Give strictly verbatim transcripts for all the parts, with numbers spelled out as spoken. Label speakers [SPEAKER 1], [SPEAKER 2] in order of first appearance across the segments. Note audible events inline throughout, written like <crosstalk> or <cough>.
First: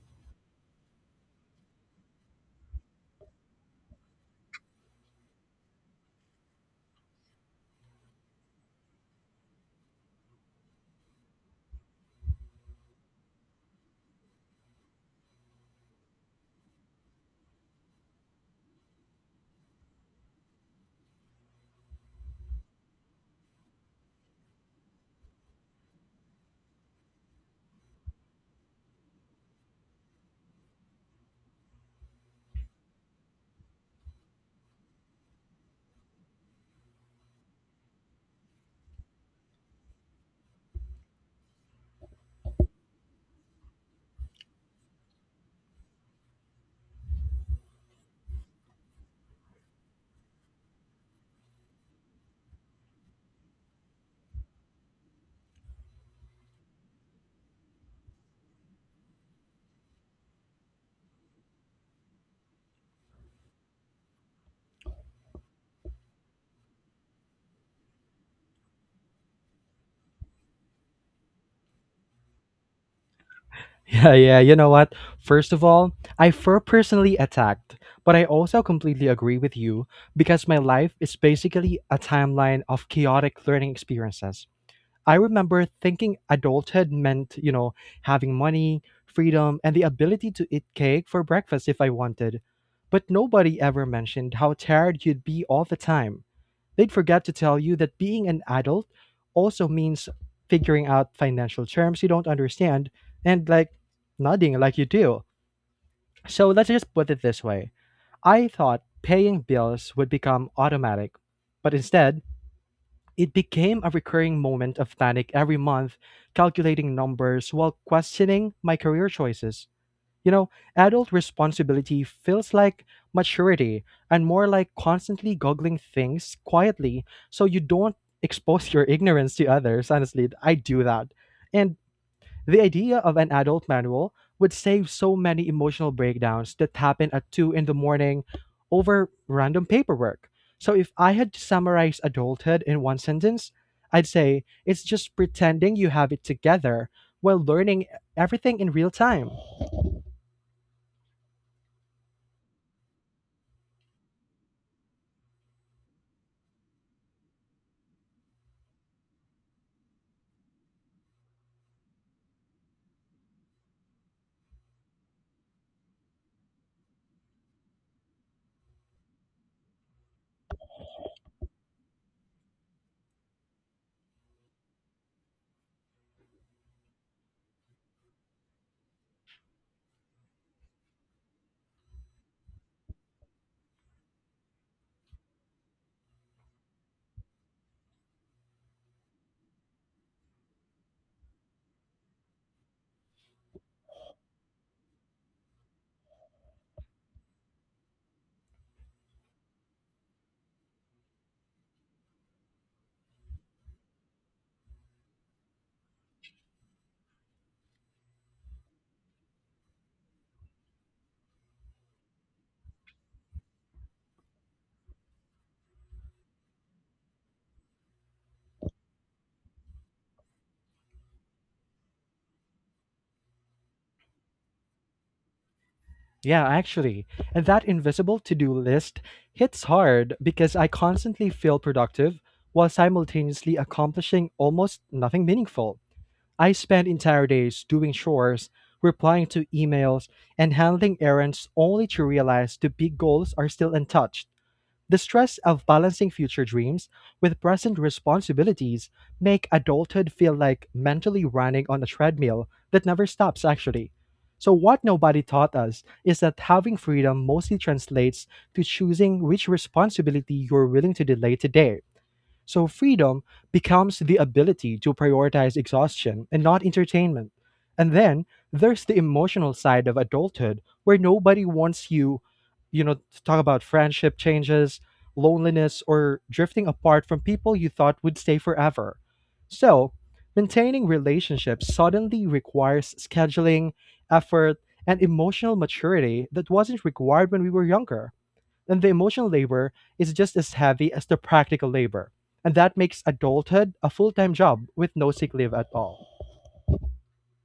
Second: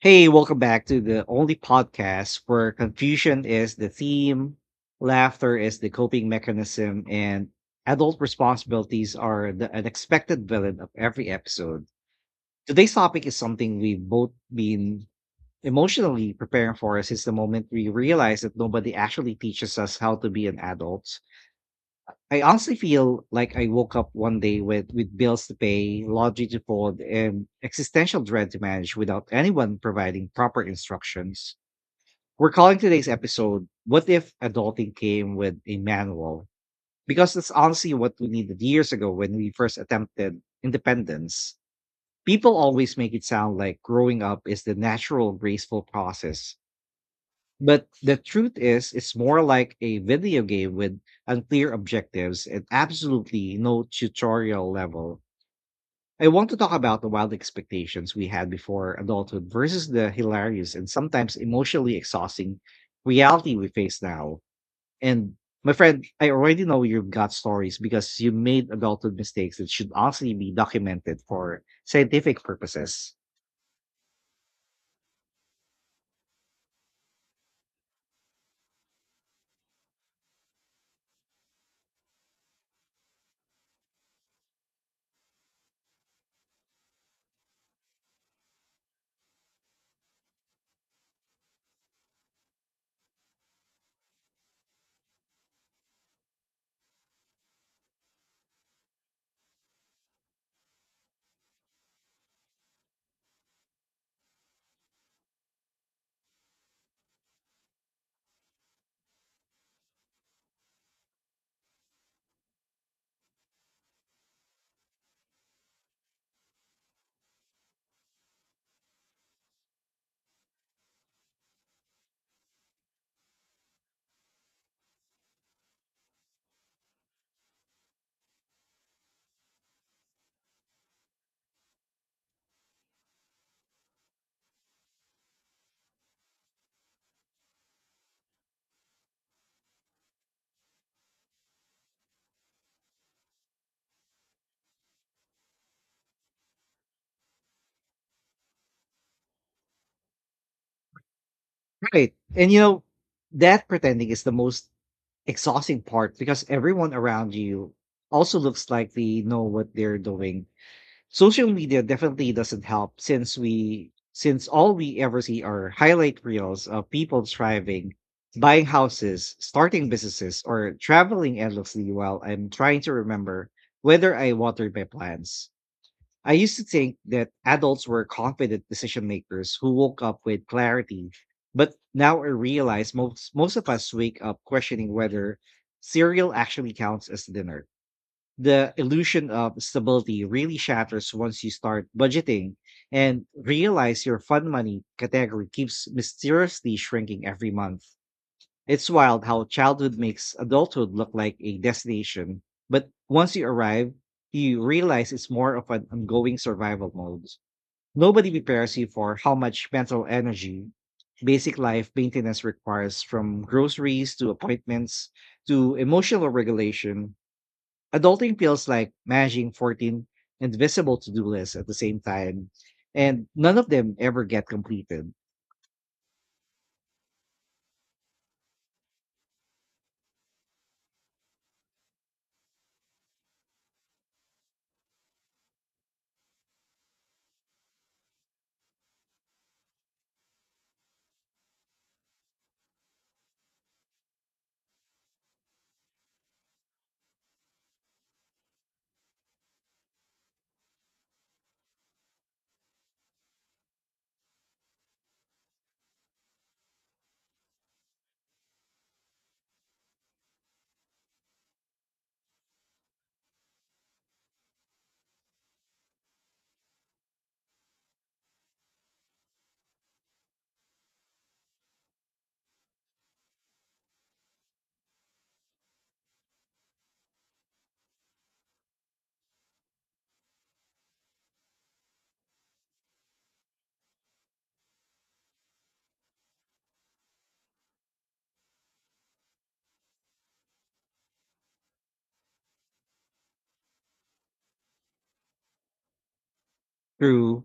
[SPEAKER 1] Hey, welcome back to the only podcast where confusion is the theme, laughter is the coping mechanism, and adult responsibilities are the unexpected villain of every episode. Today's topic is something we've both been emotionally preparing for since the moment we realized that nobody actually teaches us how to be an adult. I honestly feel like I woke up one day with, with bills to pay, laundry to fold, and existential dread to manage without anyone providing proper instructions. We're calling today's episode, "What If Adulting Came with a Manual?" Because that's honestly what we needed years ago when we first attempted independence. People always make it sound like growing up is the natural, graceful process. But the truth is, it's more like a video game with unclear objectives and absolutely no tutorial level. I want to talk about the wild expectations we had before adulthood versus the hilarious and sometimes emotionally exhausting reality we face now. And my friend, I already know you've got stories because you made adulthood mistakes that should honestly be documented for scientific purposes.
[SPEAKER 2] Yeah, yeah. You know what? First of all, I feel personally attacked, but I also completely agree with you because my life is basically a timeline of chaotic learning experiences. I remember thinking adulthood meant, you know, having money, freedom, and the ability to eat cake for breakfast if I wanted. But nobody ever mentioned how tired you'd be all the time. They'd forget to tell you that being an adult also means figuring out financial terms you don't understand and like nodding like you do. So let's just put it this way: I thought paying bills would become automatic, but instead, it became a recurring moment of panic every month, calculating numbers while questioning my career choices. You know, adult responsibility feels like maturity and more like constantly goggling things quietly so you don't expose your <laughs> ignorance to others. Honestly, I do that. And the idea of an adult manual would save so many emotional breakdowns that happen at two in the morning over random paperwork. So, if I had to summarize adulthood in one sentence, I'd say it's just pretending you have it together while learning everything in real time.
[SPEAKER 1] Right. And you know, that pretending is the most exhausting part because everyone around you also looks like they know what they're doing. Social media definitely doesn't help since we since all we ever see are highlight reels of people thriving, buying houses, starting businesses, or traveling endlessly while I'm trying to remember whether I watered my plants. I used to think that adults were confident decision makers who woke up with clarity, but now I realize most most of us wake up questioning whether cereal actually counts as dinner. The illusion of stability really shatters once you start budgeting and realize your fun money category keeps mysteriously shrinking every month. It's wild how childhood makes adulthood look like a destination, but once you arrive, you realize it's more of an ongoing survival mode. Nobody prepares you for how much mental energy basic life maintenance requires, from groceries to appointments to emotional regulation. Adulting feels like managing fourteen invisible to do lists at the same time, and none of them ever get completed.
[SPEAKER 2] Yeah, actually. And that invisible to do list hits hard because I constantly feel productive while simultaneously accomplishing almost nothing meaningful. I spend entire days doing chores, replying to emails, and handling errands only to realize the big goals are still untouched. The stress of balancing future dreams with present responsibilities make adulthood feel like mentally running on a treadmill that never stops actually. So what nobody taught us is that having freedom mostly translates to choosing which responsibility you're willing to delay today, so freedom becomes the ability to prioritize exhaustion and not entertainment. And then there's the emotional side of adulthood where nobody wants you, you know, to talk about friendship changes, loneliness, or drifting apart from people you thought would stay forever. So, maintaining relationships suddenly requires scheduling, effort, and emotional maturity that wasn't required when we were younger, and the emotional labor is just as heavy as the practical labor. And that makes adulthood a full time job with no sick leave at all.
[SPEAKER 1] True.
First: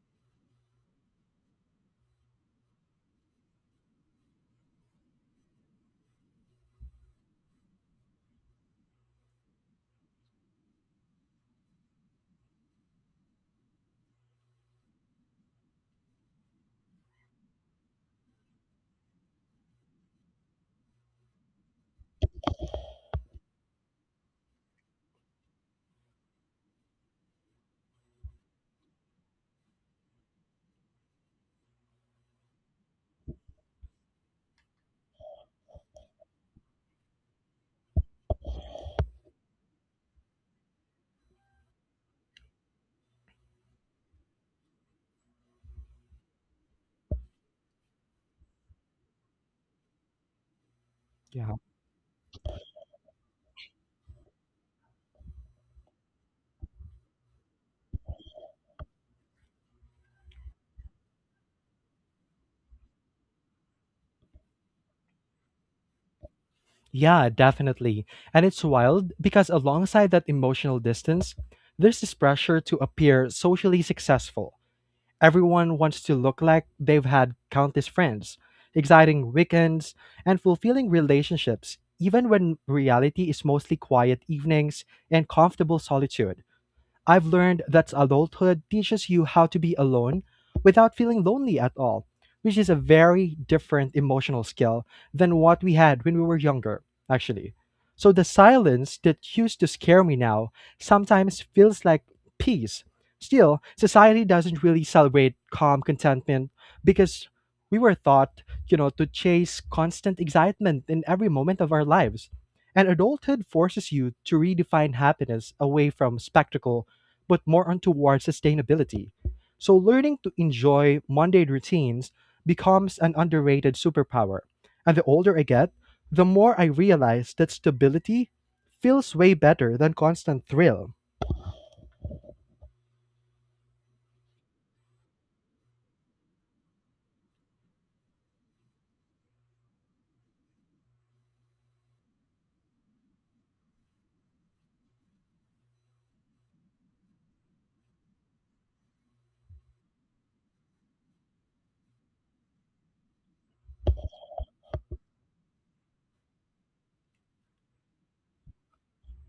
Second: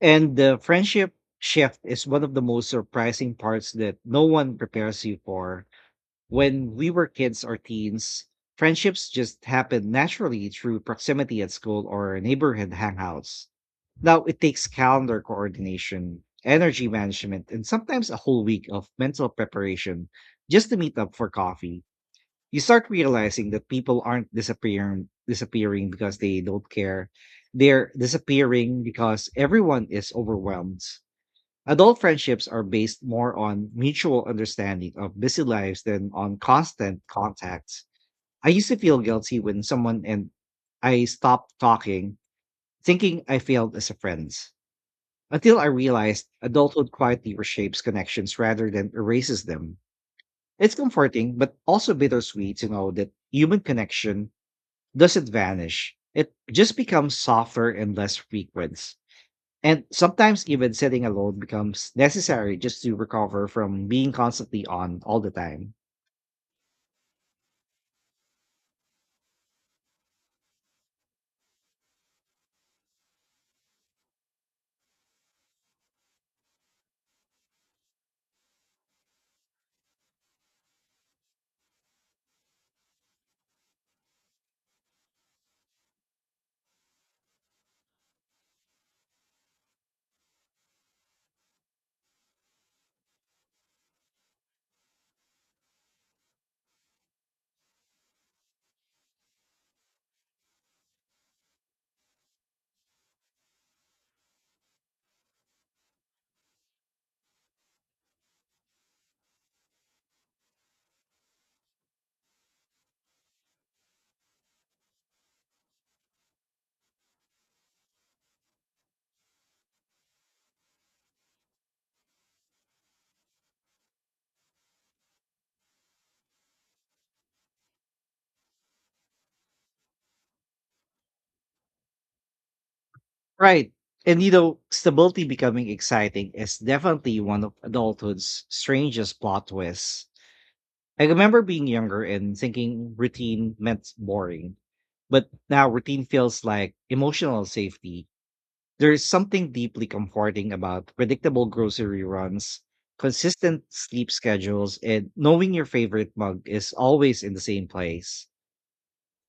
[SPEAKER 1] And the friendship shift is one of the most surprising parts that no one prepares you for. When we were kids or teens, friendships just happen naturally through proximity at school or neighborhood hangouts. Now it takes calendar coordination, energy management, and sometimes a whole week of mental preparation just to meet up for coffee. You start realizing that people aren't disappearing disappearing because they don't care, they're disappearing because everyone is overwhelmed. Adult friendships are based more on mutual understanding of busy lives than on constant contact. I used to feel guilty when someone and I stopped talking, thinking I failed as a friend, until I realized adulthood quietly reshapes connections rather than erases them. It's comforting
[SPEAKER 2] Yeah.
[SPEAKER 1] but also bittersweet to know that human connection doesn't vanish. It just becomes softer and less frequent. And sometimes even sitting alone becomes necessary just to recover from being constantly on all the time.
[SPEAKER 2] Yeah, definitely. And it's wild because alongside that emotional distance, there's this pressure to appear socially successful. Everyone wants to look like they've had countless friends, exciting weekends, and fulfilling relationships, even when reality is mostly quiet evenings and comfortable solitude. I've learned that adulthood teaches you how to be alone without feeling lonely at all, which is a very different emotional skill than what we had when we were younger, actually. So the silence that used to scare me now sometimes feels like peace. Still, society doesn't really celebrate calm contentment because we were taught, you know, to chase constant excitement in every moment of our lives. And adulthood forces you to redefine happiness away from spectacle but more on towards sustainability. So learning to enjoy mundane routines becomes an underrated superpower. And the older I get, the more I realize that stability feels way better than constant thrill.
[SPEAKER 1] Right. And you know, stability becoming exciting is definitely one of adulthood's strangest plot twists. I remember being younger and thinking routine meant boring, but now routine feels like emotional safety. There is something deeply comforting about predictable grocery runs, consistent sleep schedules, and knowing your favorite mug is always in the same place.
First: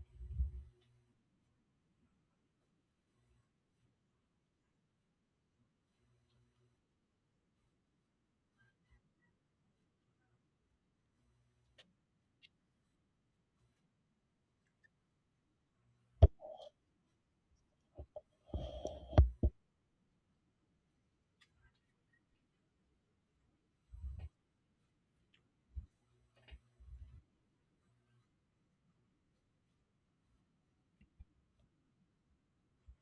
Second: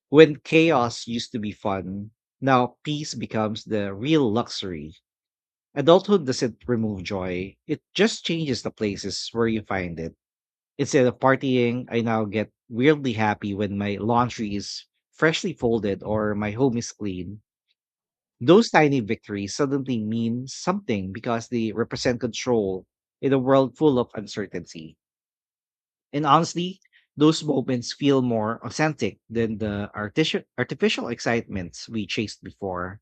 [SPEAKER 1] When chaos used to be fun, now peace becomes the real luxury. Adulthood doesn't remove joy, it just changes the places where you find it. Instead of partying, I now get weirdly happy when my laundry is freshly folded or my home is clean. Those tiny victories suddenly mean something because they represent control in a world full of uncertainty. And honestly, those moments feel more authentic than the artificial artificial excitements we chased before.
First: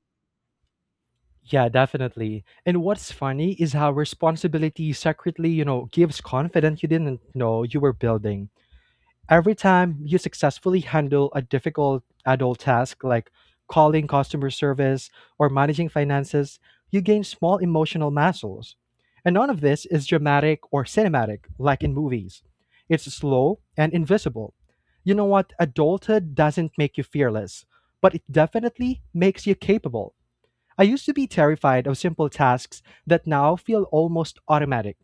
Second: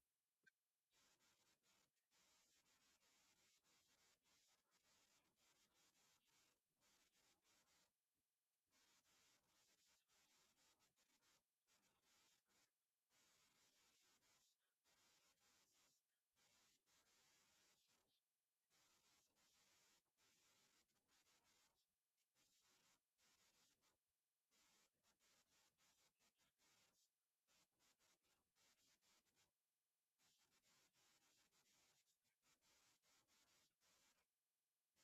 [SPEAKER 2] Yeah, definitely. And what's funny is how responsibility secretly, you know, gives confidence you didn't know you were building. Every time you successfully handle a difficult adult task like calling customer service or managing finances, you gain small emotional muscles. And none of this is dramatic or cinematic like in movies. It's slow and invisible. You know what? Adulthood doesn't make you fearless, but it definitely makes you capable. I used to be terrified of simple tasks that now feel almost automatic.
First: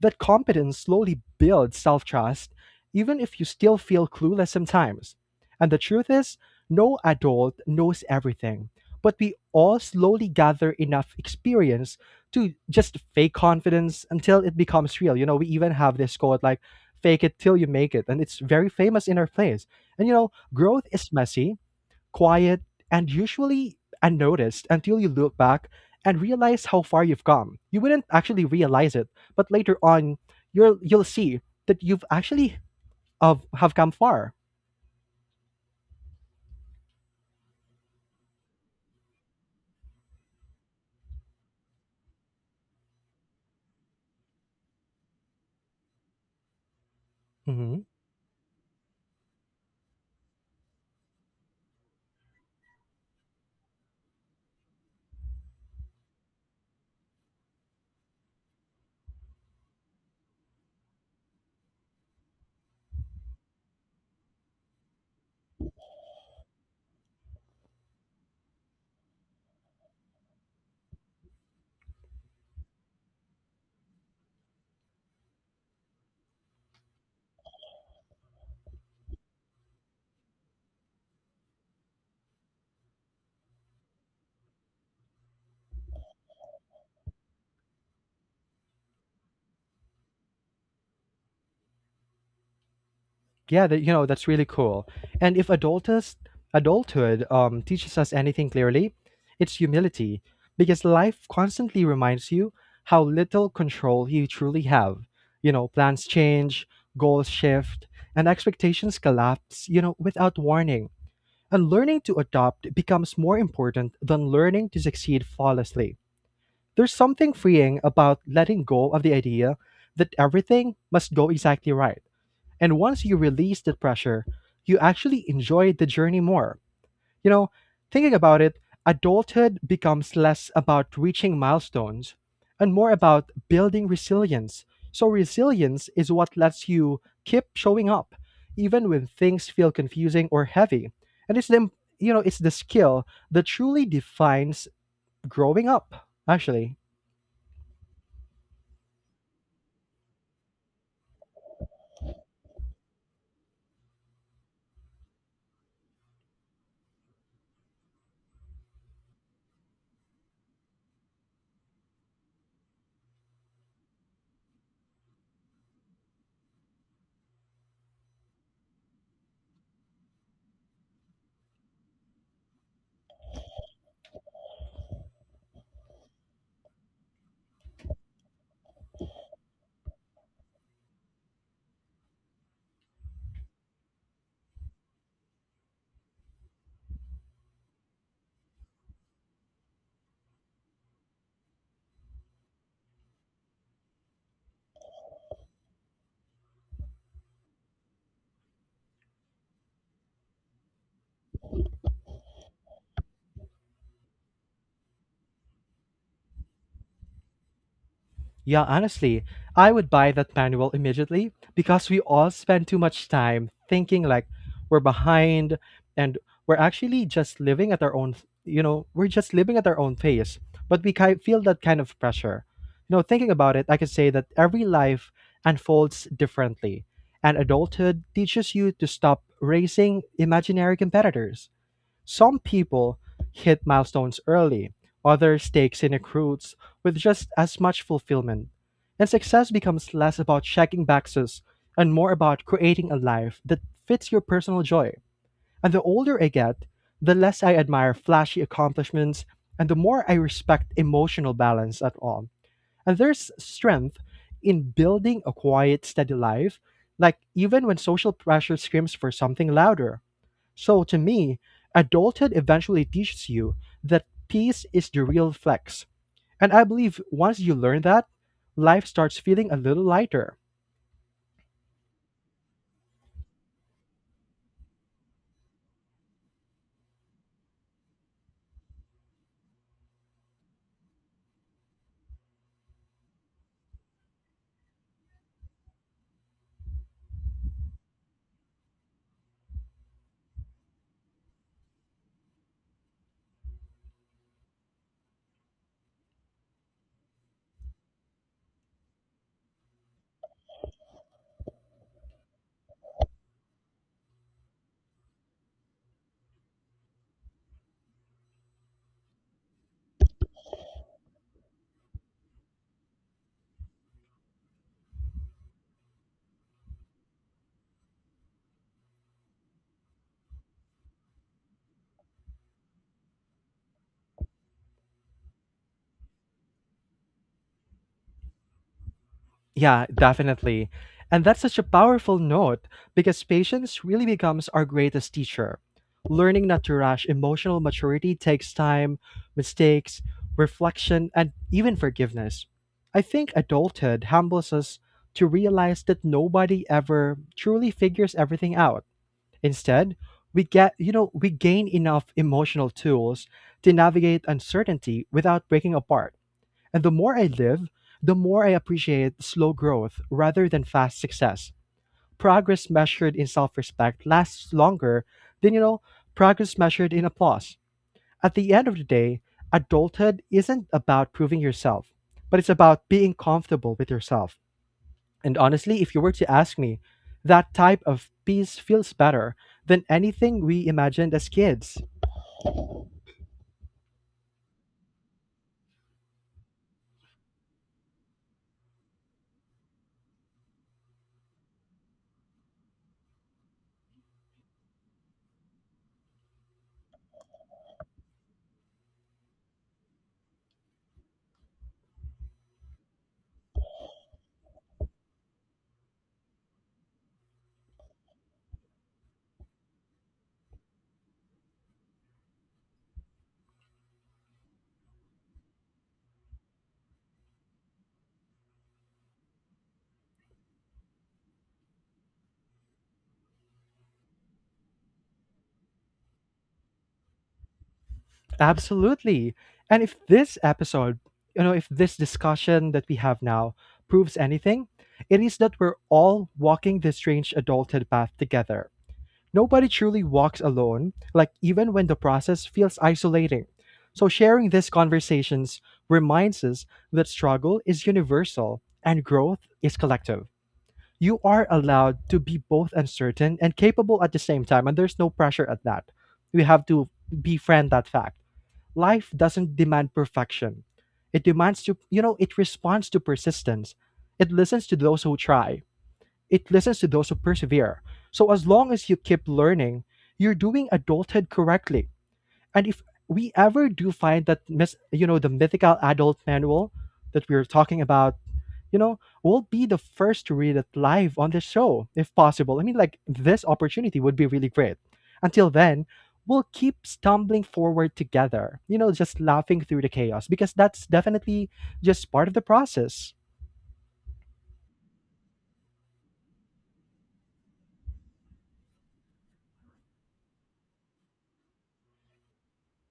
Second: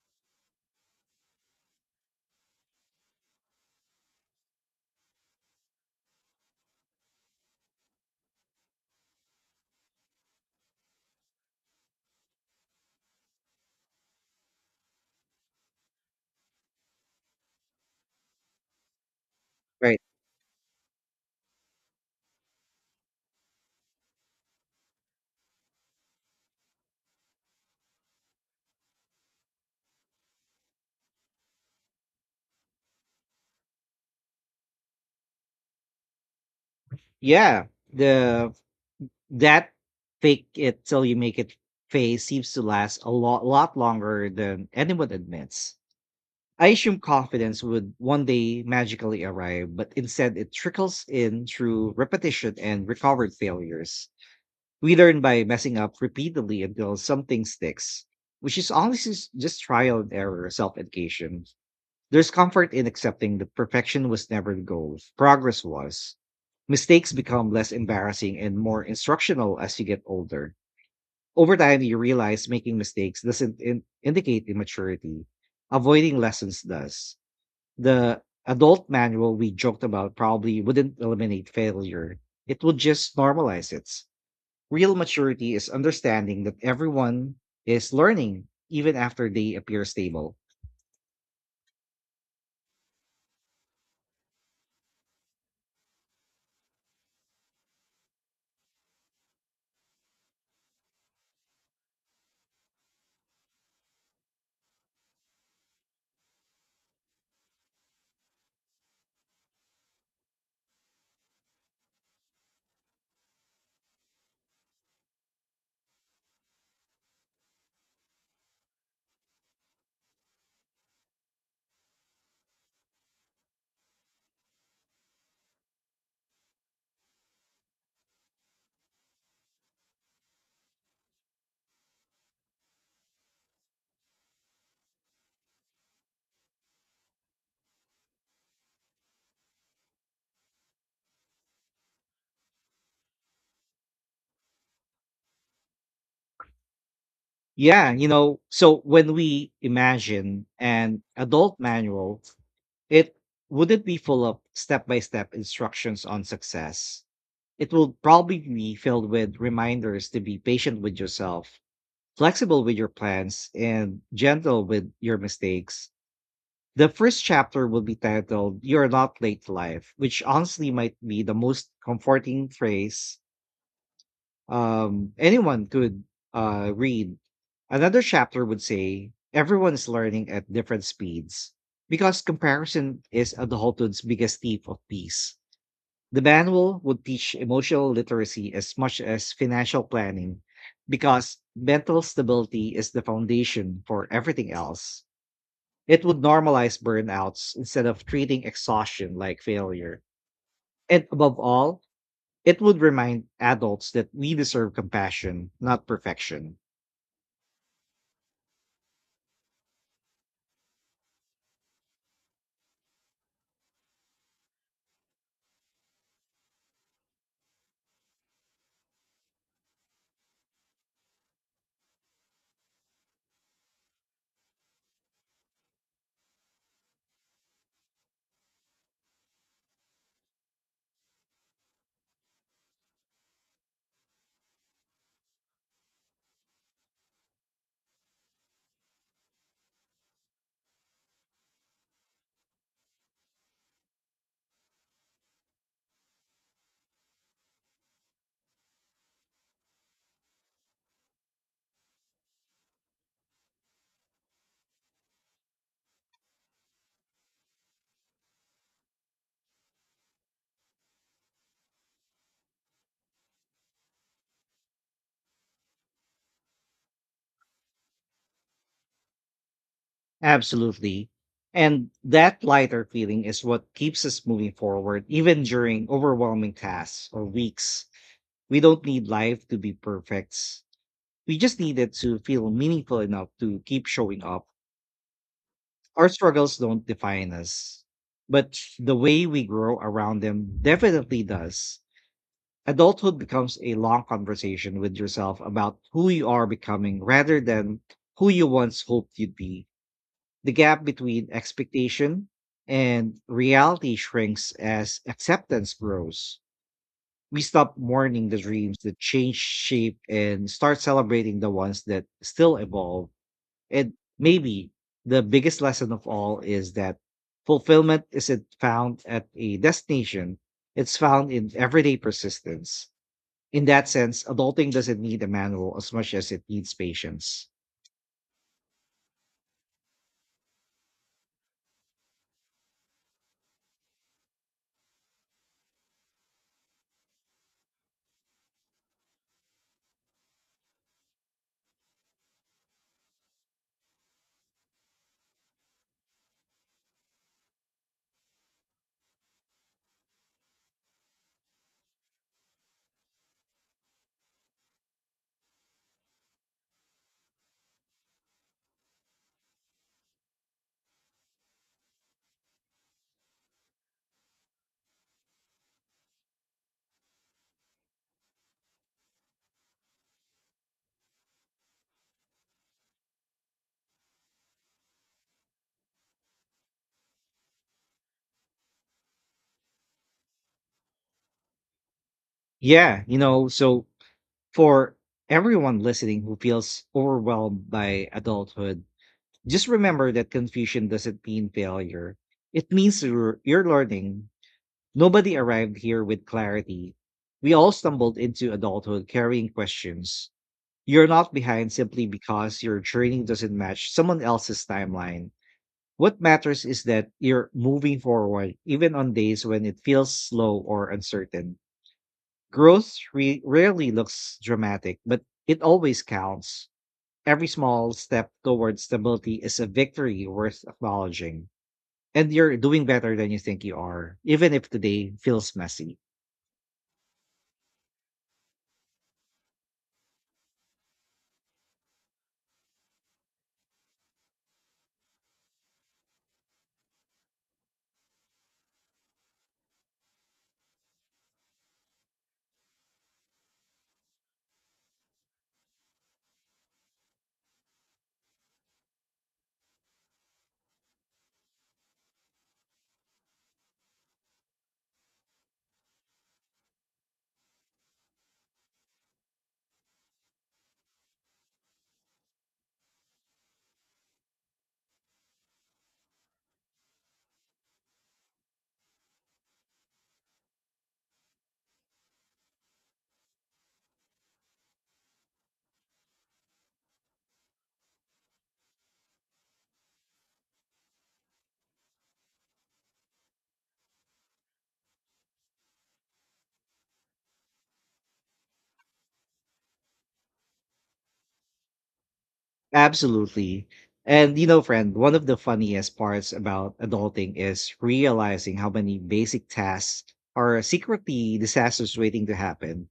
[SPEAKER 2] That competence slowly builds self trust, even if you still feel clueless sometimes. And the truth is, no adult knows everything, but we all slowly gather enough experience to just fake confidence until it becomes real. You know, we even have this quote like, fake it till you make it. And it's very famous in our place.
[SPEAKER 1] Right.
[SPEAKER 2] And you know, growth is messy, quiet, and usually unnoticed until you look back and realize how far you've come. You wouldn't actually realize it, but later on, you'll you'll see that you've actually of have come far.
[SPEAKER 1] Yeah, the that fake it till you make it phase seems to last a lot lot longer than anyone admits. I assume confidence would one day magically arrive, but instead it trickles in through repetition and recovered failures. We learn by messing up repeatedly until something sticks, which is honestly s- just trial and error, self education. There's comfort in accepting that perfection was never the goal, progress was. Mistakes become less embarrassing and more instructional as you get older. Over time, you realize making mistakes doesn't in- indicate immaturity, avoiding lessons does. The adult manual we joked about probably wouldn't eliminate failure. It would just normalize it. Real maturity is understanding that everyone is learning even after they appear stable.
[SPEAKER 2] Yeah, that, you know, that's really cool. And if adultus, adulthood um, teaches us anything clearly, it's humility, because life constantly reminds you how little control you truly have. You know, plans change, goals shift, and expectations collapse, you know, without warning. And learning to adopt becomes more important than learning to succeed flawlessly. There's something freeing about letting go of the idea that everything must go exactly right, and once you release the pressure, you actually enjoy the journey more. You know, thinking about it, adulthood becomes less about reaching milestones and more about building resilience. So, resilience is what lets you keep showing up, even when things feel confusing or heavy. And it's the, you know, it's the skill that truly defines growing up, actually.
[SPEAKER 1] Yeah, you know, so when we imagine an adult manual, it wouldn't be full of step by step instructions on success. It will probably be filled with reminders to be patient with yourself, flexible with your plans, and gentle with your mistakes. The first chapter will be titled "You're Not Late to Life," which honestly might be the most comforting phrase um, anyone could uh, read. Another chapter would say everyone is learning at different speeds, because comparison is adulthood's biggest thief of peace. The manual would teach emotional literacy as much as financial planning, because mental stability is the foundation for everything else. It would normalize burnouts instead of treating exhaustion like failure. And above all, it would remind adults that we deserve compassion, not perfection.
[SPEAKER 2] Yeah, honestly, I would buy that manual immediately because we all spend too much time thinking like we're behind, and we're actually just living at our own, you know, we're just living at our own pace. But we ki- feel that kind of pressure. You know, thinking about it, I can say that every life unfolds differently, and adulthood teaches you to stop racing imaginary competitors. Some people hit milestones early, others take scenic routes with just as much fulfillment. And success becomes less about checking boxes and more about creating a life that fits your personal joy. And the older I get, the less I admire flashy accomplishments and the more I respect emotional balance at all. And there's strength in building a quiet, steady life, like even when social pressure screams for something louder. So to me, adulthood eventually teaches you that peace is the real flex. And I believe once you learn that, life starts feeling a little lighter.
[SPEAKER 1] Absolutely. And that lighter feeling is what keeps us moving forward, even during overwhelming tasks or weeks. We don't need life to be perfect. We just needed to feel meaningful enough to keep showing up. Our struggles don't define us, but the way we grow around them definitely does. Adulthood becomes a long conversation with yourself about who you are becoming rather than who you once hoped you'd be. The gap between expectation and reality shrinks as acceptance grows. We stop mourning the dreams that change shape and start celebrating the ones that still evolve. And maybe the biggest lesson of all is that fulfillment isn't found at a destination, it's found in everyday persistence. In that sense, adulting doesn't need a manual as much as it needs patience.
[SPEAKER 2] Yeah, definitely. And that's such a powerful note because patience really becomes our greatest teacher. Learning not to rush emotional maturity takes time, mistakes, reflection, and even forgiveness. I think adulthood humbles us to realize that nobody ever truly figures everything out. Instead, we get, you know, we gain enough emotional tools to navigate uncertainty without breaking apart. And the more I live, the more I appreciate slow growth rather than fast success. Progress measured in self-respect lasts longer than, you know, progress measured in applause. At the end of the day, adulthood isn't about proving yourself, but it's about being comfortable with yourself. And honestly, if you were to ask me, that type of peace feels better than anything we imagined as kids.
[SPEAKER 1] Yeah, you know, so for everyone listening who feels overwhelmed by adulthood, just remember that confusion doesn't mean failure. It means you're, you're learning. Nobody arrived here with clarity. We all stumbled into adulthood carrying questions. You're not behind simply because your training doesn't match someone else's timeline. What matters is that you're moving forward, even on days when it feels slow or uncertain. Growth re- rarely looks dramatic, but it always counts. Every small step towards stability is a victory worth acknowledging. And you're doing better than you think you are, even if today feels messy.
[SPEAKER 2] Absolutely. And if this episode, you know, if this discussion that we have now proves anything, it is that we're all walking this strange adulthood path together. Nobody truly walks alone, like even when the process feels isolating. So sharing these conversations reminds us that struggle is universal and growth is collective. You are allowed to be both uncertain and capable at the same time, and there's no pressure at that. We have to befriend that fact. Life doesn't demand perfection. It demands to you know it responds to persistence. It listens to those who try. It listens to those who persevere. So as long as you keep learning, you're doing adulthood correctly. And if we ever do find that mis- you know the mythical adult manual that we were talking about, you know, we'll be the first to read it live on the show, if possible. I mean, like, this opportunity would be really great. Until then, we'll keep stumbling forward together, you know, just laughing through the chaos, because that's definitely just part of the process.
[SPEAKER 1] Absolutely. And you know, friend, one of the funniest parts about adulting is realizing how many basic tasks are secretly disasters waiting to happen.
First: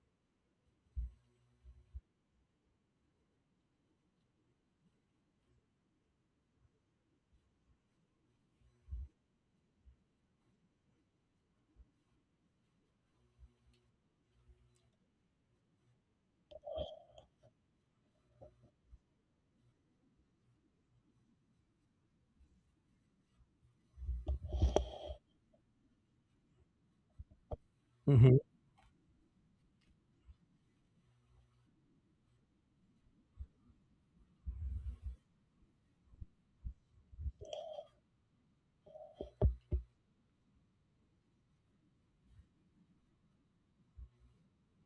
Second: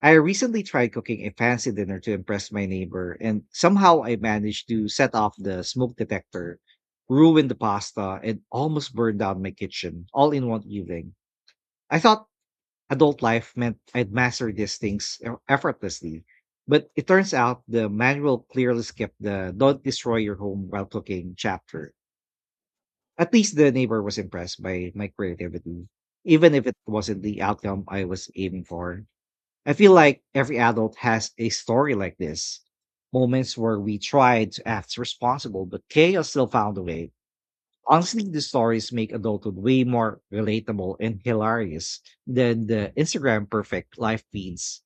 [SPEAKER 1] I recently tried cooking a fancy dinner to impress my neighbor, and somehow I managed to set off the smoke detector, ruin the pasta, and almost burn down my kitchen all in one evening. I thought adult life meant I'd master these things e- effortlessly, but it turns out the manual clearly skipped the "don't destroy your home while cooking" chapter. At least the neighbor was impressed by my creativity, even if it wasn't the outcome I was aiming for. I feel like every adult has a story like this, moments where we tried to act responsible, but chaos still found a way. Honestly, the stories make adulthood way more relatable and hilarious than the Instagram perfect life feeds.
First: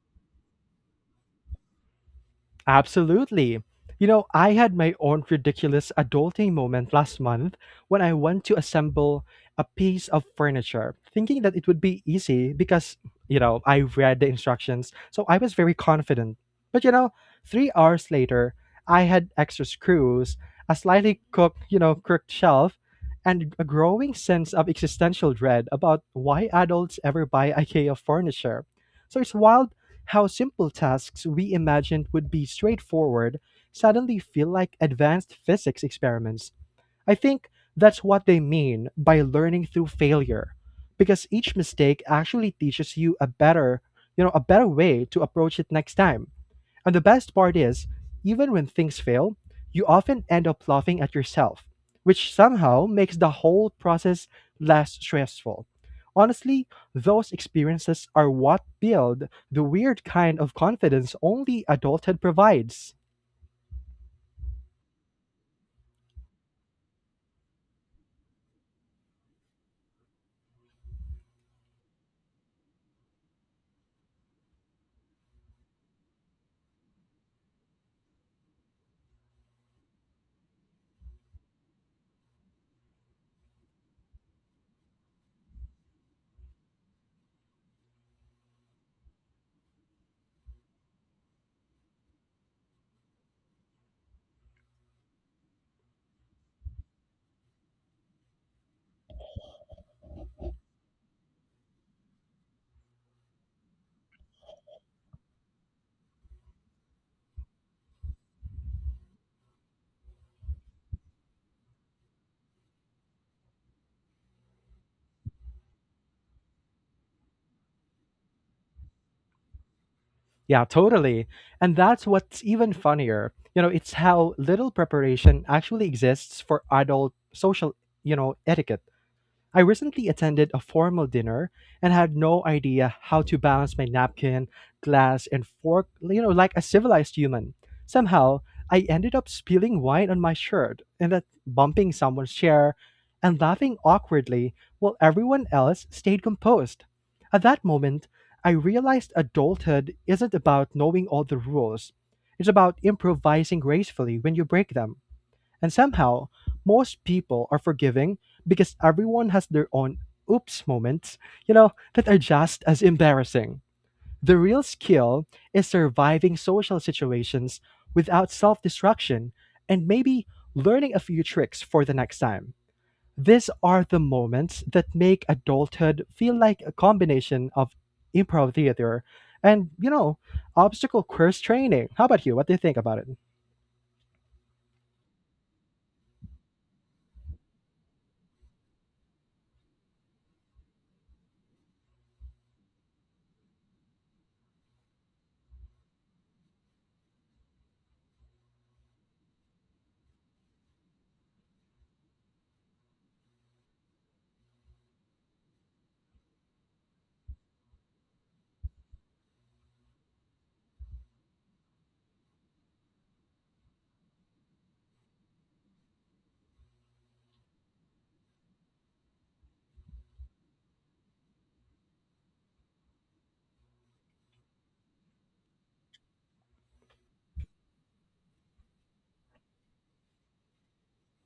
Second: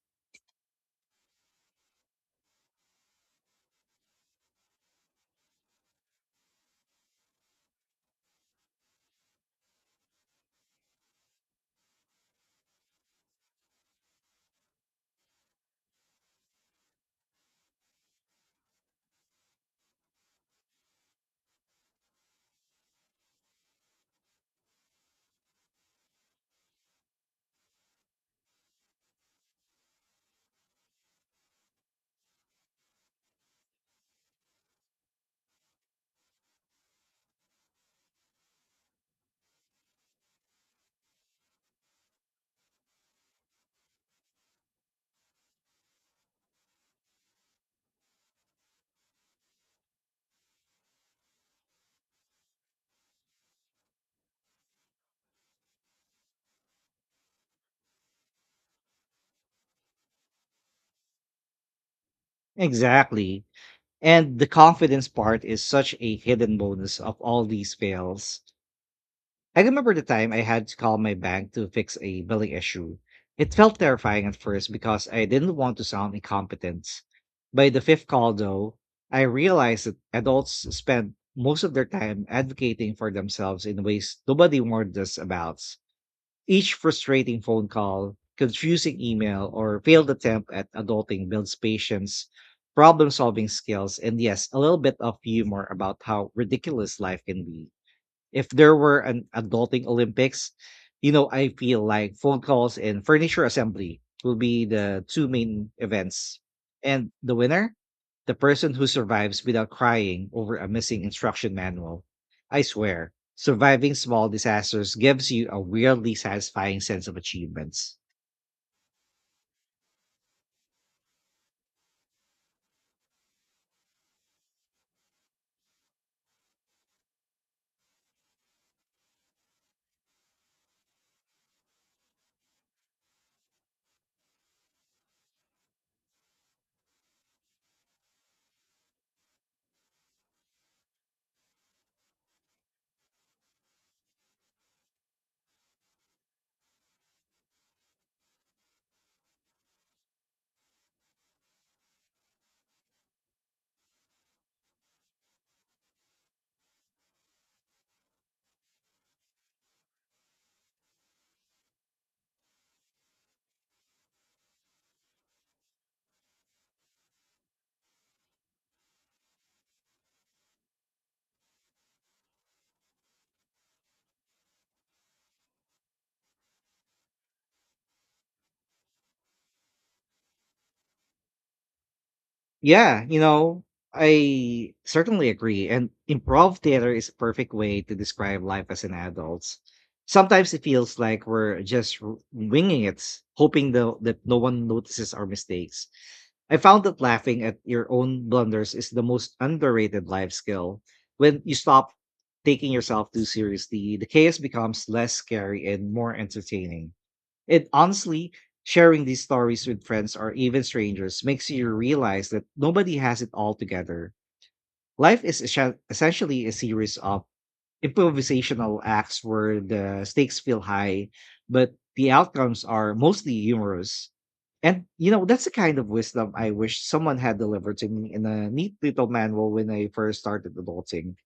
[SPEAKER 2] Absolutely. You know, I had my own ridiculous adulting moment last month when I went to assemble a piece of furniture, thinking that it would be easy because, you know, I read the instructions. So I was very confident. But, you know, three hours later, I had extra screws, a slightly cooked, you know, crooked shelf, and a growing sense of existential dread about why adults ever buy IKEA furniture. So it's wild how simple tasks we imagined would be straightforward suddenly feel like advanced physics experiments. I think that's what they mean by learning through failure because each mistake actually teaches you a better, you know, a better way to approach it next time. And the best part is, even when things fail, you often end up laughing at yourself, which somehow makes the whole process less stressful. Honestly, those experiences are what build the weird kind of confidence only adulthood provides.
[SPEAKER 1] Exactly. And the confidence part is such a hidden bonus of all these fails. I remember the time I had to call my bank to fix a billing issue. It felt terrifying at first because I didn't want to sound incompetent. By the fifth call, though, I realized that adults spend most of their time advocating for themselves in ways nobody warned us about. Each frustrating phone call, confusing email, or failed attempt at adulting builds patience, problem solving skills, and yes, a little bit of humor about how ridiculous life can be. If there were an adulting Olympics, you know, I feel like phone calls and furniture assembly will be the two main events. And the winner? The person who survives without crying over a missing instruction manual. I swear, surviving small disasters gives you a weirdly satisfying sense of achievements.
[SPEAKER 2] Yeah, totally. And that's what's even funnier. You know, it's how little preparation actually exists for adult social, you know, etiquette. I recently attended a formal dinner and had no idea how to balance my napkin, glass, and fork, you know, like a civilized human. Somehow, I ended up spilling wine on my shirt and that bumping someone's chair and laughing awkwardly while everyone else stayed composed. At that moment, I realized adulthood isn't about knowing all the rules. It's about improvising gracefully when you break them. And somehow, most people are forgiving because everyone has their own oops moments, you know, that are just as embarrassing. The real skill is surviving social situations without self destruction and maybe learning a few tricks for the next time. These are the moments that make adulthood feel like a combination of improv theater and, you know, obstacle course training. How about you? What do you think about
[SPEAKER 1] Yeah,
[SPEAKER 2] it?
[SPEAKER 1] you know, I certainly agree. And improv theater is a perfect way to describe life as an adult. Sometimes it feels like we're just w- winging it, hoping the, that no one notices our mistakes. I found that laughing at your own blunders is the most underrated life skill. When you stop taking yourself too seriously, the chaos becomes less scary and more entertaining. And honestly, sharing these stories with friends or even strangers makes you realize that nobody has it all together. Life is essen- essentially a series of improvisational acts where the stakes feel high, but the outcomes are mostly humorous. And you know, that's the kind of wisdom I wish someone had delivered to me in a neat little manual when I first started adulting.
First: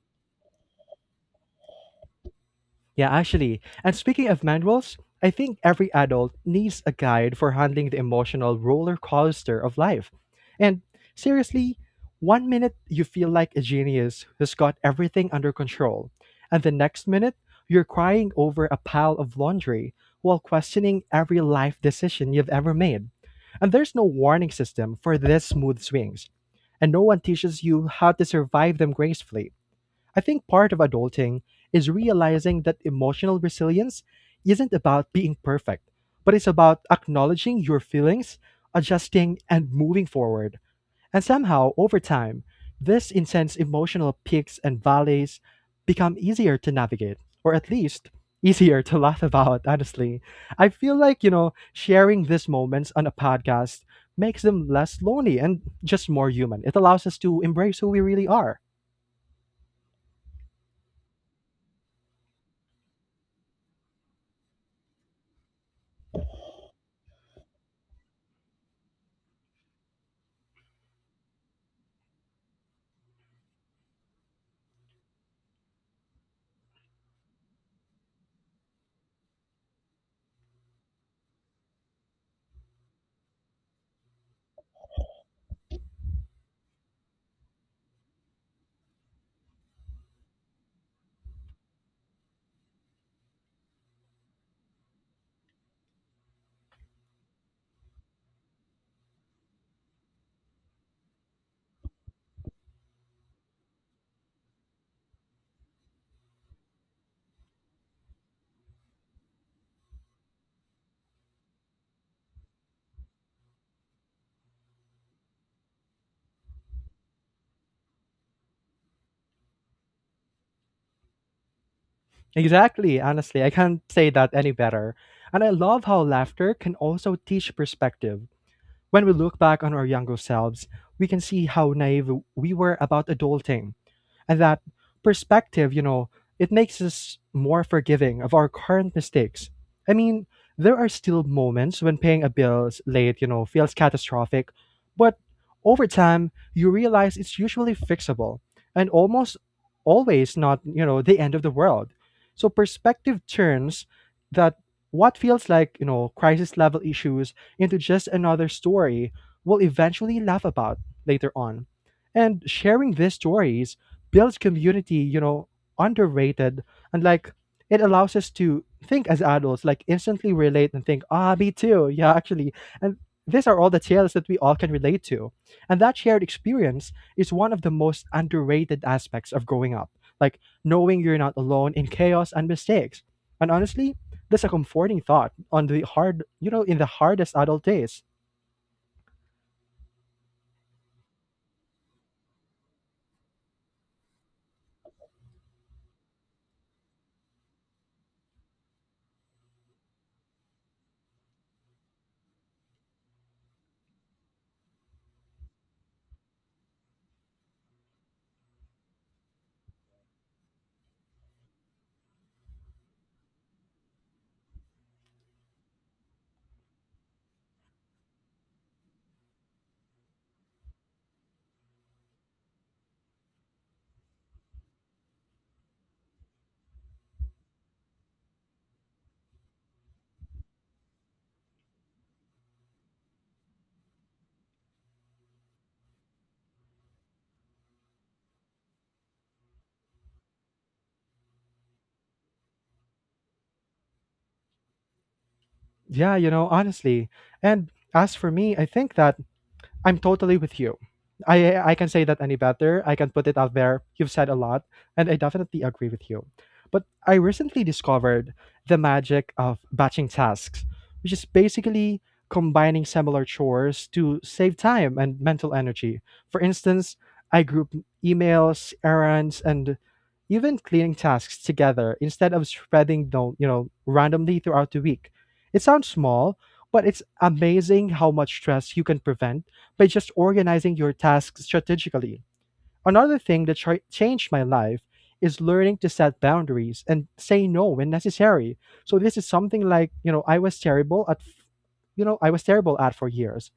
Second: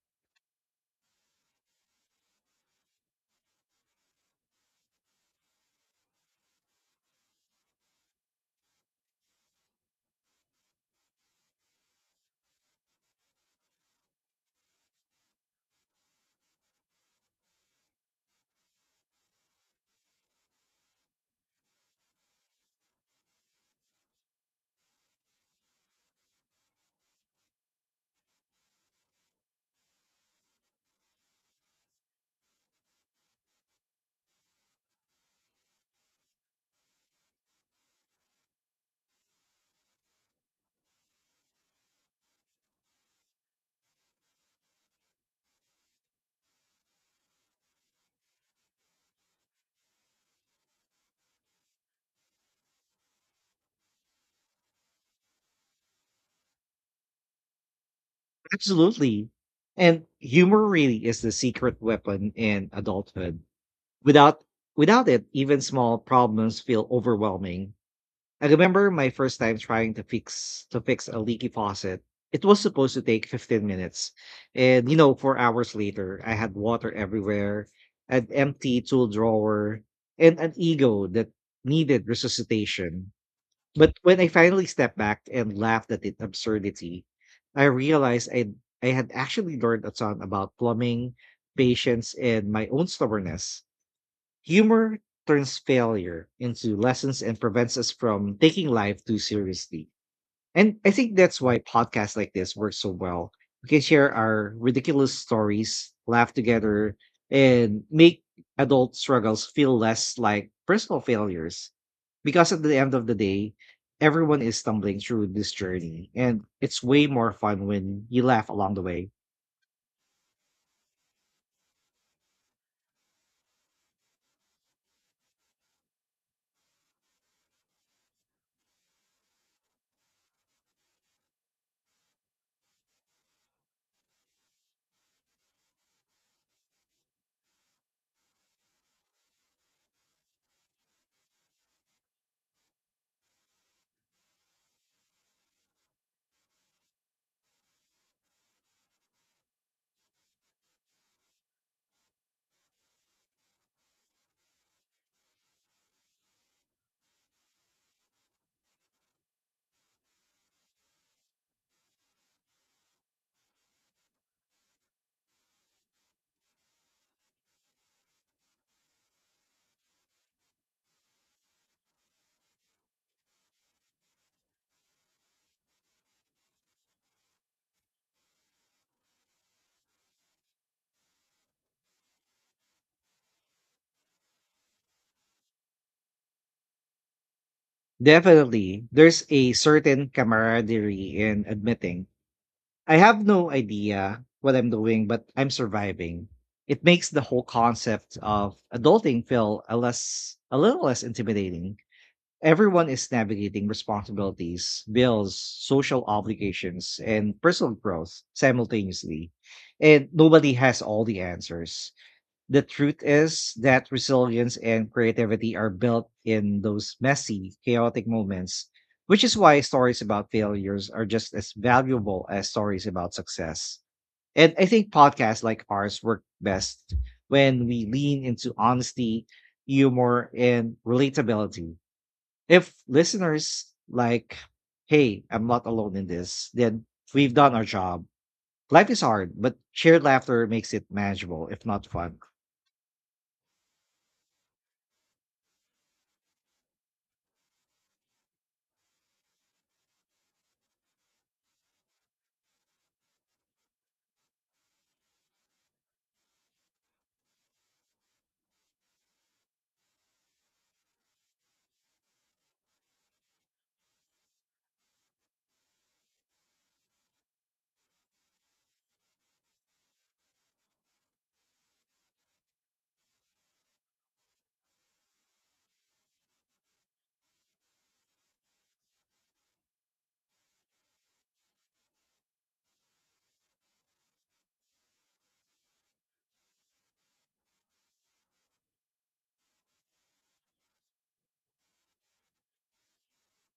[SPEAKER 2] Yeah, actually. And speaking of manuals, I think every adult needs a guide for handling the emotional roller coaster of life. And seriously, one minute you feel like a genius who's got everything under control, and the next minute you're crying over a pile of laundry while questioning every life decision you've ever made. And there's no warning system for these smooth swings, and no one teaches you how to survive them gracefully. I think part of adulting is realizing that emotional resilience isn't about being perfect, but it's about acknowledging your feelings, adjusting, and moving forward. And somehow, over time, this intense emotional peaks and valleys become easier to navigate, or at least easier to <laughs> laugh about, honestly. I feel like, you know, sharing these moments on a podcast makes them less lonely and just more human. It allows us to embrace who we really are.
[SPEAKER 1] Absolutely. And humor really is the secret weapon in adulthood. Without without it, even small problems feel overwhelming. I remember my first time trying to fix to fix a leaky faucet. It was supposed to take fifteen minutes. And you know, four hours later, I had water everywhere, an empty tool drawer, and an ego that needed resuscitation. But when I finally stepped back and laughed at its absurdity, I realized I I had actually learned a ton about plumbing, patience, and my own stubbornness. Humor turns failure into lessons and prevents us from taking life too seriously. And I think that's why podcasts like this work so well. We can share our ridiculous stories, laugh together, and make adult struggles feel less like personal failures. Because at the end of the day, everyone is stumbling through this journey, and it's way more fun when you laugh along the way.
[SPEAKER 2] Exactly. Honestly, I can't say that any better. And I love how laughter can also teach perspective. When we look back on our younger selves, we can see how naive we were about adulting. And that perspective, you know, it makes us more forgiving of our current mistakes. I mean, there are still moments when paying a bill late, you know, feels catastrophic, but over time, you realize it's usually fixable and almost always not, you know, the end of the world. So perspective turns that what feels like, you know, crisis level issues into just another story we'll eventually laugh about later on. And sharing these stories builds community, you know, underrated. And like it allows us to think as adults, like instantly relate and think, ah, me too. Yeah, actually. And these are all the tales that we all can relate to. And that shared experience is one of the most underrated aspects of growing up. Like knowing you're not alone in chaos and mistakes. And honestly, that's a comforting thought on the hard, you know, in the hardest adult days.
[SPEAKER 1] Definitely, there's a certain camaraderie in admitting I have no idea what I'm doing, but I'm surviving. It makes the whole concept of adulting feel a less a little less intimidating. Everyone is navigating responsibilities, bills, social obligations, and personal growth simultaneously. And nobody has all the answers. The truth is that resilience and creativity are built in those messy, chaotic moments, which is why stories about failures are just as valuable as stories about success. And I think podcasts like ours work best when we lean into honesty, humor, and relatability. If listeners like, hey, I'm not alone in this, then we've done our job. Life is hard, but shared laughter makes it manageable, if not fun.
[SPEAKER 2] Yeah, you know, honestly. And as for me, I think that I'm totally with you. I I can say that any better. I can put it out there. You've said a lot, and I definitely agree with you. But I recently discovered the magic of batching tasks, which is basically combining similar chores to save time and mental energy. For instance, I group emails, errands, and even cleaning tasks together instead of spreading them, you know, randomly throughout the week. It sounds small, but it's amazing how much stress you can prevent by just organizing your tasks strategically. Another thing that ch- changed my life is learning to set boundaries and say no when necessary. So this is something like, you know, I was terrible at you know, I was terrible at for years.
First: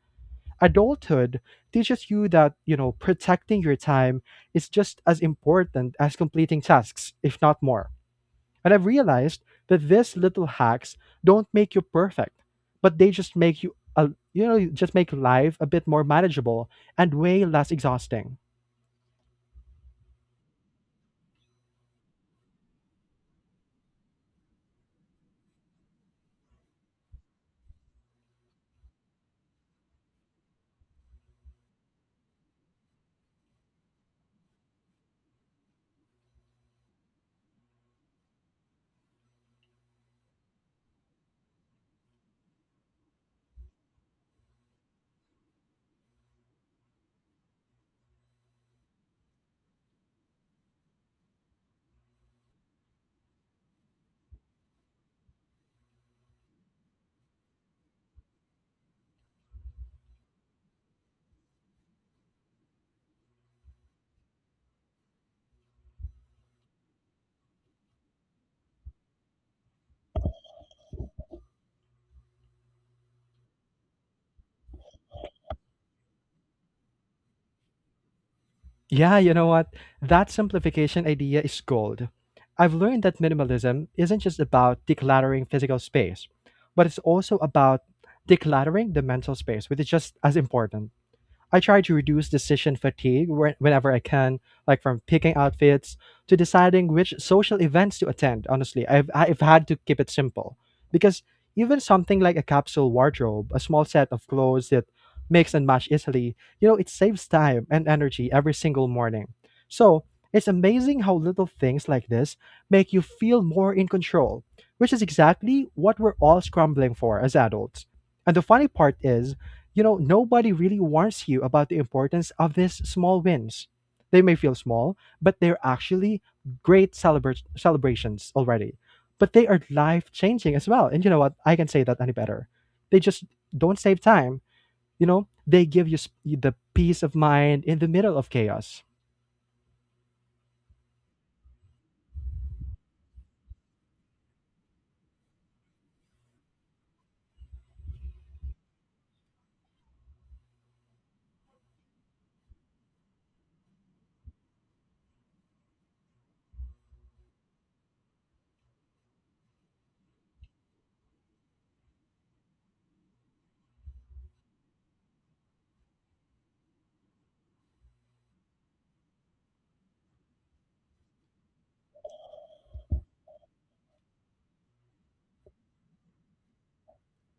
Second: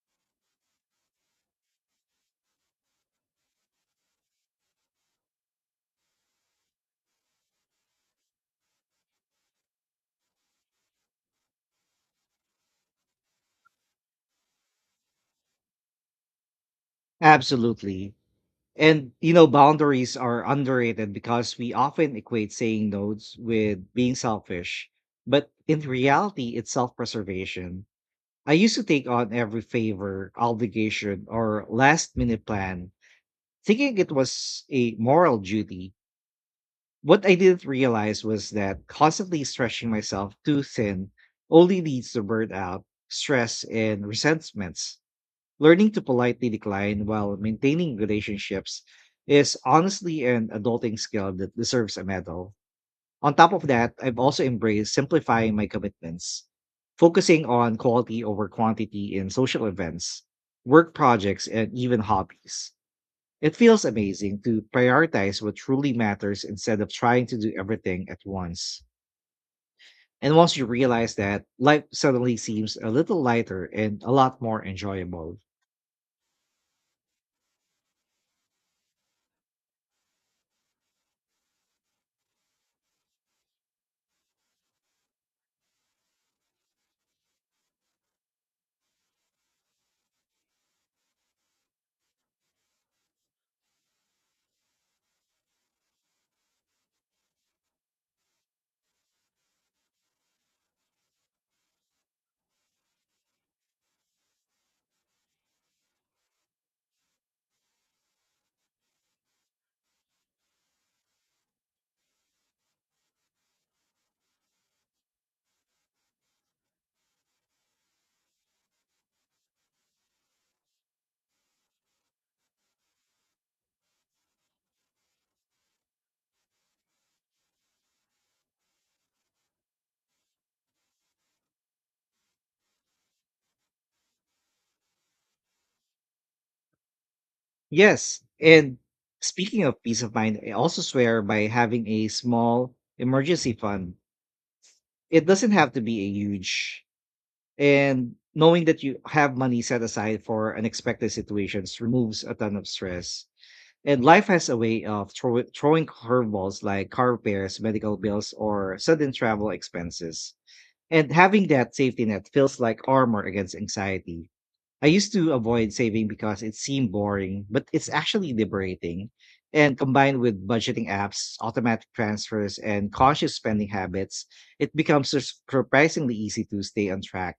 [SPEAKER 2] Adulthood teaches you that, you know, protecting your time is just as important as completing tasks, if not more. And I've realized that these little hacks don't make you perfect, but they just make you, uh, you know, just make life a bit more manageable and way less
[SPEAKER 1] Absolutely.
[SPEAKER 2] exhausting.
[SPEAKER 1] And you know, boundaries are underrated because we often equate saying no's with being selfish. But in reality, it's self-preservation. I used to take on every favor, obligation, or last minute plan, thinking it was a moral duty. What I didn't realize was that constantly stretching myself too thin only leads to burnout, stress, and resentments. Learning to politely decline while maintaining relationships is honestly an adulting skill that deserves a medal. On top of that, I've also embraced simplifying my commitments, focusing on quality over quantity in social events, work projects, and even hobbies. It feels amazing to prioritize what truly matters instead of trying to do everything at once. And once you realize that, life suddenly seems a little lighter and a lot more enjoyable.
[SPEAKER 2] Yeah, you know what? That simplification idea is gold. I've learned that minimalism isn't just about decluttering physical space, but it's also about decluttering the mental space, which is just as important. I try to reduce decision fatigue whe- whenever I can, like from picking outfits to deciding which social events to attend. Honestly, I've, I've had to keep it simple because even something like a capsule wardrobe, a small set of clothes that mix and match easily, you know, it saves time and energy every single morning. So it's amazing how little things like this make you feel more in control, which is exactly what we're all scrambling for as adults. And the funny part is, you know, nobody really warns you about the importance of these small wins. They may feel small, but they're actually great celebra- celebrations already. But they are life changing as well. And you know what? I can say that any better. They just don't save time. You know, they give you sp- the peace of mind in the middle
[SPEAKER 1] Yes,
[SPEAKER 2] of
[SPEAKER 1] and
[SPEAKER 2] chaos.
[SPEAKER 1] speaking of peace of mind, I also swear by having a small emergency fund. It doesn't have to be a huge, and knowing that you have money set aside for unexpected situations removes a ton of stress. And life has a way of throw- throwing curveballs like car repairs, medical bills, or sudden travel expenses. And having that safety net feels like armor against anxiety. I used to avoid saving because it seemed boring, but it's actually liberating. And combined with budgeting apps, automatic transfers, and conscious spending habits, it becomes sur- surprisingly easy to stay on track.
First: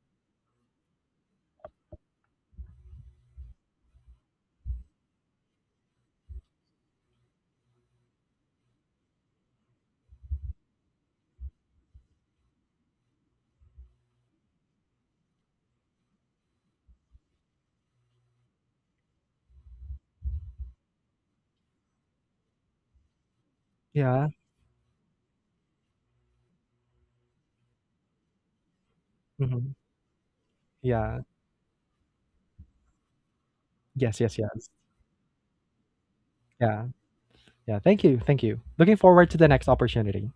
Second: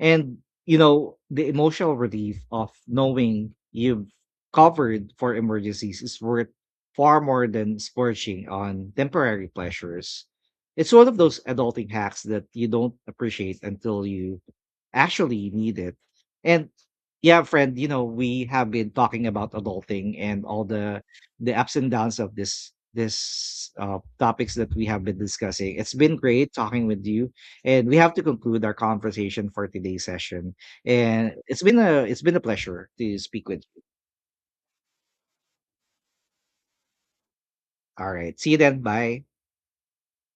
[SPEAKER 1] And, you know, the emotional relief of knowing you've covered for emergencies is worth far more than splurging on temporary pleasures. It's one of those adulting hacks that you don't appreciate until you actually need it. And yeah, friend, you know, we have been talking about adulting and all the the ups and downs of this this uh
[SPEAKER 2] Yeah.
[SPEAKER 1] topics that we have been discussing. It's been great talking with you and we have to conclude our conversation for
[SPEAKER 2] Hmm.
[SPEAKER 1] today's session.
[SPEAKER 2] Yeah.
[SPEAKER 1] And it's been a it's been a pleasure to speak with you.
[SPEAKER 2] Yes. Yes. Yes. Yeah. Yeah. Thank
[SPEAKER 1] All
[SPEAKER 2] you.
[SPEAKER 1] right.
[SPEAKER 2] Thank
[SPEAKER 1] See you
[SPEAKER 2] you.
[SPEAKER 1] then.
[SPEAKER 2] Looking
[SPEAKER 1] Bye.
[SPEAKER 2] forward to the next opportunity.